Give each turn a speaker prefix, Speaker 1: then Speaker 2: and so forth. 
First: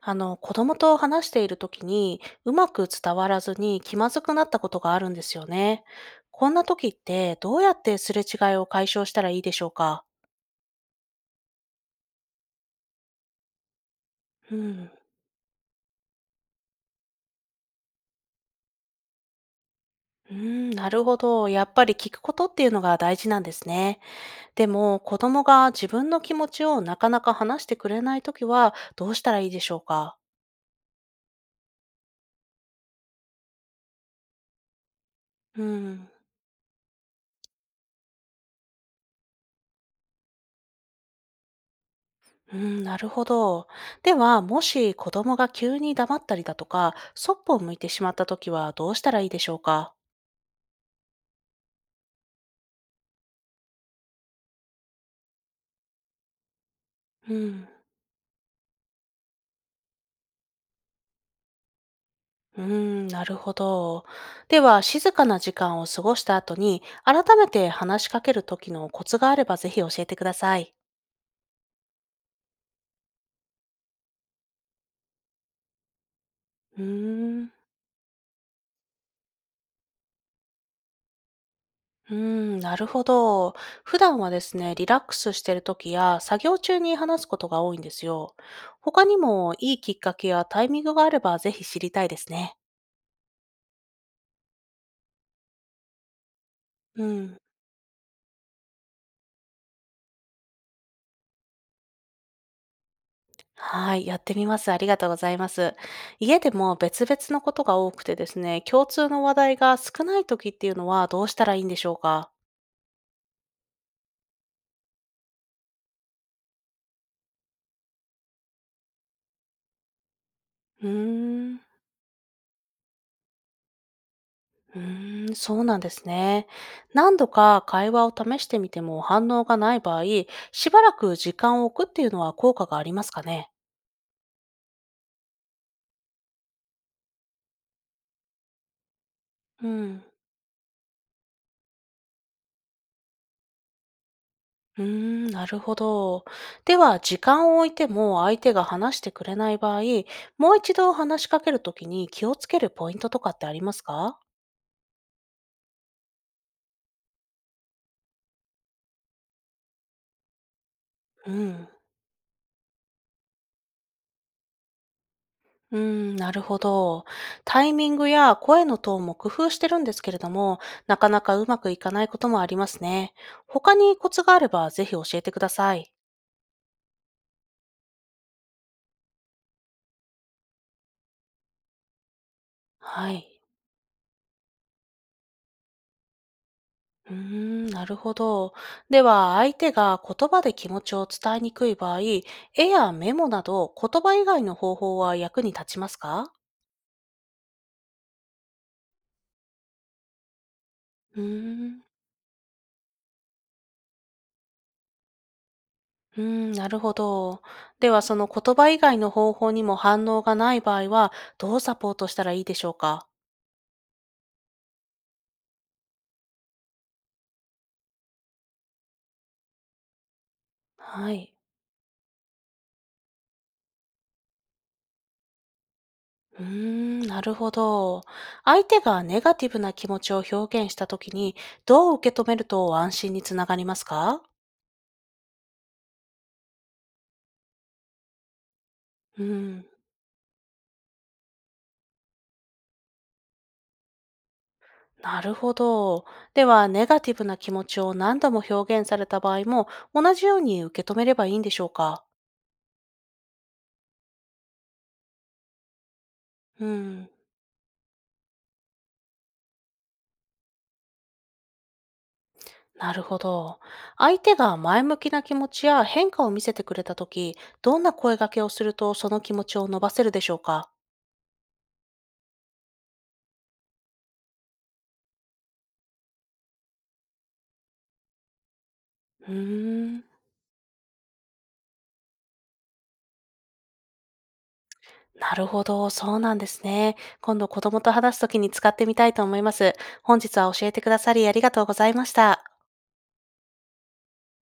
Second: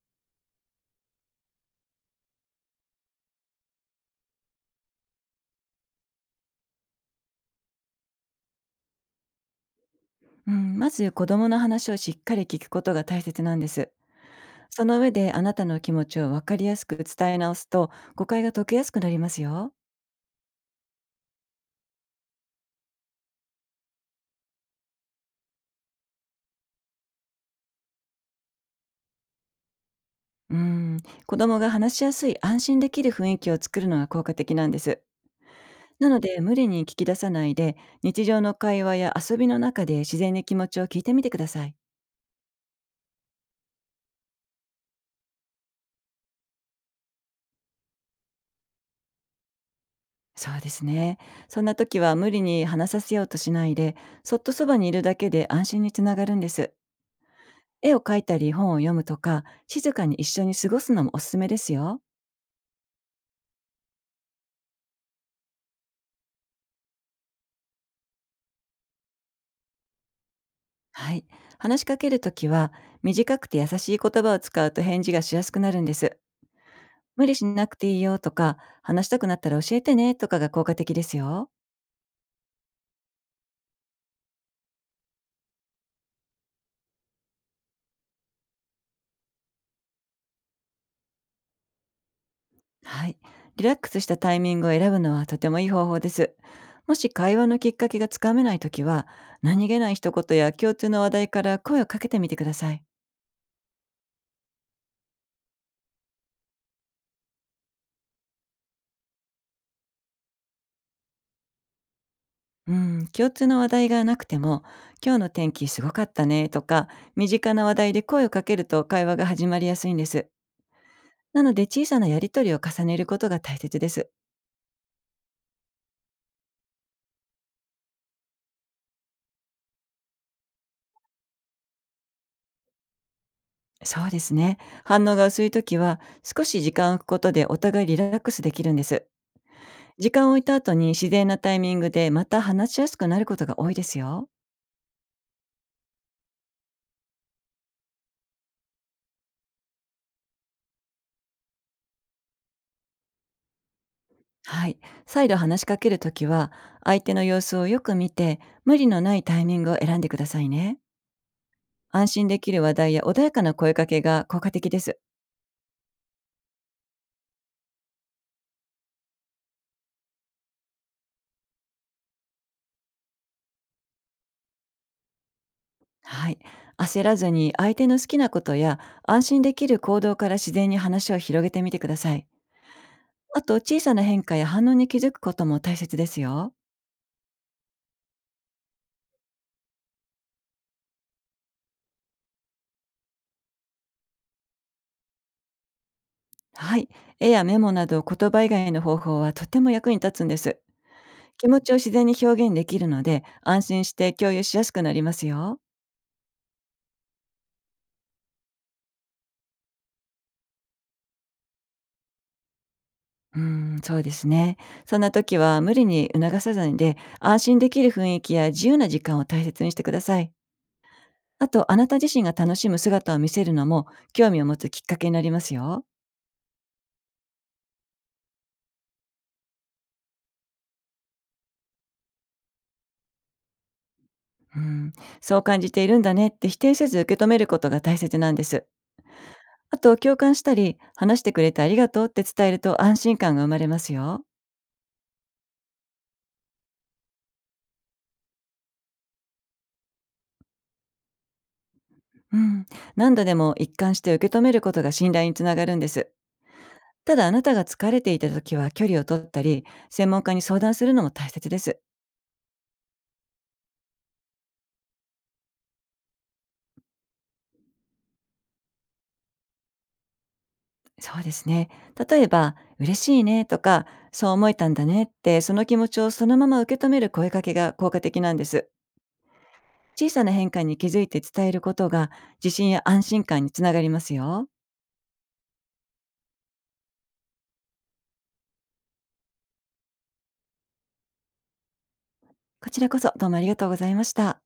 Speaker 1: 子供と話しているときに、うまく伝わらずに気まずくなったことがあるんですよね。こんな時って、どうやってすれ違いを解消したらいいでしょうか？
Speaker 2: うん、まず子供の話をしっかり聞くことが大切なんです。
Speaker 1: う
Speaker 2: そ
Speaker 1: ん。
Speaker 2: の上であなたの気持ちを分かりやすく伝え直すと、誤解が解けやすくなりますよ。
Speaker 1: うん、なるほど。やっぱり聞くことっていうのが大事なんですね。でも、子供が自分の気持ちをなかなか話してくれないときは、どうしたらいいでしょうか？
Speaker 2: うん、子供が話しやすい安心できる雰囲気を作るのが効果的なんです。
Speaker 1: うん。
Speaker 2: なので、無理に聞き出さないで、日常の会話や遊びの中で自然に気持ちを聞いてみてください。
Speaker 1: うん、なるほど。では、もし子供が急に黙ったりだとか、そっぽを向いてしまったときは、どうしたらいいでしょうか？
Speaker 2: そうですね。そんな時は無理に話させようとしないで、そっとそばにいるだけで安心につながるんです。
Speaker 1: うん。
Speaker 2: 絵を描いたり本を読むとか、静かに一緒に過ごすのもおすすめですよ。
Speaker 1: うーん、なるほど。では、静かな時間を過ごした後に、改めて話しかける時のコツがあれば、ぜひ教えてください。
Speaker 2: はい。話しかけるときは、短くて優しい言葉を使うと返事がしやすくなるんです。
Speaker 1: うー
Speaker 2: 無理し
Speaker 1: ん、
Speaker 2: なくていいよとか、話したくなったら教えてねとかが効果的ですよ。
Speaker 1: うーん、なるほど。普段はですね、リラックスしてる時や、作業中に話すことが多いんですよ。他にも、いいきっかけやタイミングがあれば、ぜひ知りたいですね。
Speaker 2: はい。リラックスしたタイミングを選ぶのは、とてもいい方法です。も
Speaker 1: う
Speaker 2: し会
Speaker 1: ん。
Speaker 2: 話のきっかけがつかめないときは、何気ない一言や共通の話題から声をかけてみてください。
Speaker 1: はい、やってみます。ありがとうございます。家でも別々のことが多くてですね、共通の話題が少ない時っていうのはどうしたらいいんでしょうか？
Speaker 2: うん、共通の話題がなくても、「今日の天気すごかったね」とか、身近な話題で声をかけると会話が始まりやすいんです。
Speaker 1: う
Speaker 2: なの
Speaker 1: ーん、
Speaker 2: で、小さなやりとりを重ねることが大切です。
Speaker 1: うーん、そうなんですね。何度か会話を試してみても反応がない場合、しばらく時間を置くっていうのは効果がありますかね？
Speaker 2: そうですね。反応が薄い時は、少し時間を置くことでお互いリラックスできるんです。
Speaker 1: うん。
Speaker 2: 時間を置いた後に自然なタイミングで、また話しやすくなることが多いですよ。
Speaker 1: うーん、なるほど。では、時間を置いても相手が話してくれない場合、もう一度話しかける時に気をつけるポイントとかってありますか？
Speaker 2: はい。再度話しかけるときは、相手の様子をよく見て、無理のないタイミングを選んでくださいね。
Speaker 1: うん。
Speaker 2: 安心できる話題や穏やかな声かけが効果的です。
Speaker 1: うーん、なるほど。タイミングや声のトーンも工夫してるんですけれども、なかなかうまくいかないこともありますね。他にコツがあればぜひ教えてください。
Speaker 2: はい。焦らずに、相手の好きなことや安心できる行動から、自然に話を広げてみてください。
Speaker 1: は
Speaker 2: あ
Speaker 1: い。
Speaker 2: と、小さな変化や反応に気づくことも大切ですよ。
Speaker 1: うーん、なるほど。では、相手が言葉で気持ちを伝えにくい場合、絵やメモなど言葉以外の方法は役に立ちますか？
Speaker 2: はい。絵やメモなど言葉以外の方法は、とても役に立つんです。
Speaker 1: うー
Speaker 2: 気持ちを
Speaker 1: ん、
Speaker 2: 自然に表現できるので、安心して共有しやすくなりますよ。
Speaker 1: うーん、なるほど。では、その言葉以外の方法にも反応がない場合は、どうサポートしたらいいでしょうか？
Speaker 2: うーん、そうですね。そんな時は無理に促さずに、で、安心できる雰囲気や自由な時間を大切にしてください。
Speaker 1: はい。
Speaker 2: あと、あなた自身が楽しむ姿を見せるのも、興味を持つきっかけになりますよ。
Speaker 1: うーん、なるほど。相手がネガティブな気持ちを表現したときに、どう受け止めると安心につながりますか？
Speaker 2: うん、そう感じているんだねって否定せず受け止めることが大切なんです。
Speaker 1: うん、
Speaker 2: あと、共感したり、話してくれてありがとうって伝えると安心感が生まれますよ。
Speaker 1: なるほど。では、ネガティブな気持ちを何度も表現された場合も、同じように受け止めればいいんでしょうか？
Speaker 2: うん、何度でも一貫して受け止めることが信頼につながるんです。
Speaker 1: うん、
Speaker 2: ただ、あなたが疲れていた時は距離を取ったり、専門家に相談するのも大切です。
Speaker 1: なるほど。相手が前向きな気持ちや変化を見せてくれたとき、どんな声掛けをするとその気持ちを伸ばせるでしょうか？
Speaker 2: そうですね。例えば、嬉しいねとか、そう思えたんだねって、その気持ちをそのまま受け止める声かけが効果的なんです。
Speaker 1: うーん。
Speaker 2: 小さな変化に気づいて伝えることが、自信や安心感につながりますよ。
Speaker 1: なるほど、そうなんですね。今度子供と話すときに使ってみたいと思います。本日は教えてくださりありがとうございました。
Speaker 2: こちらこそ、どうもありがとうございました。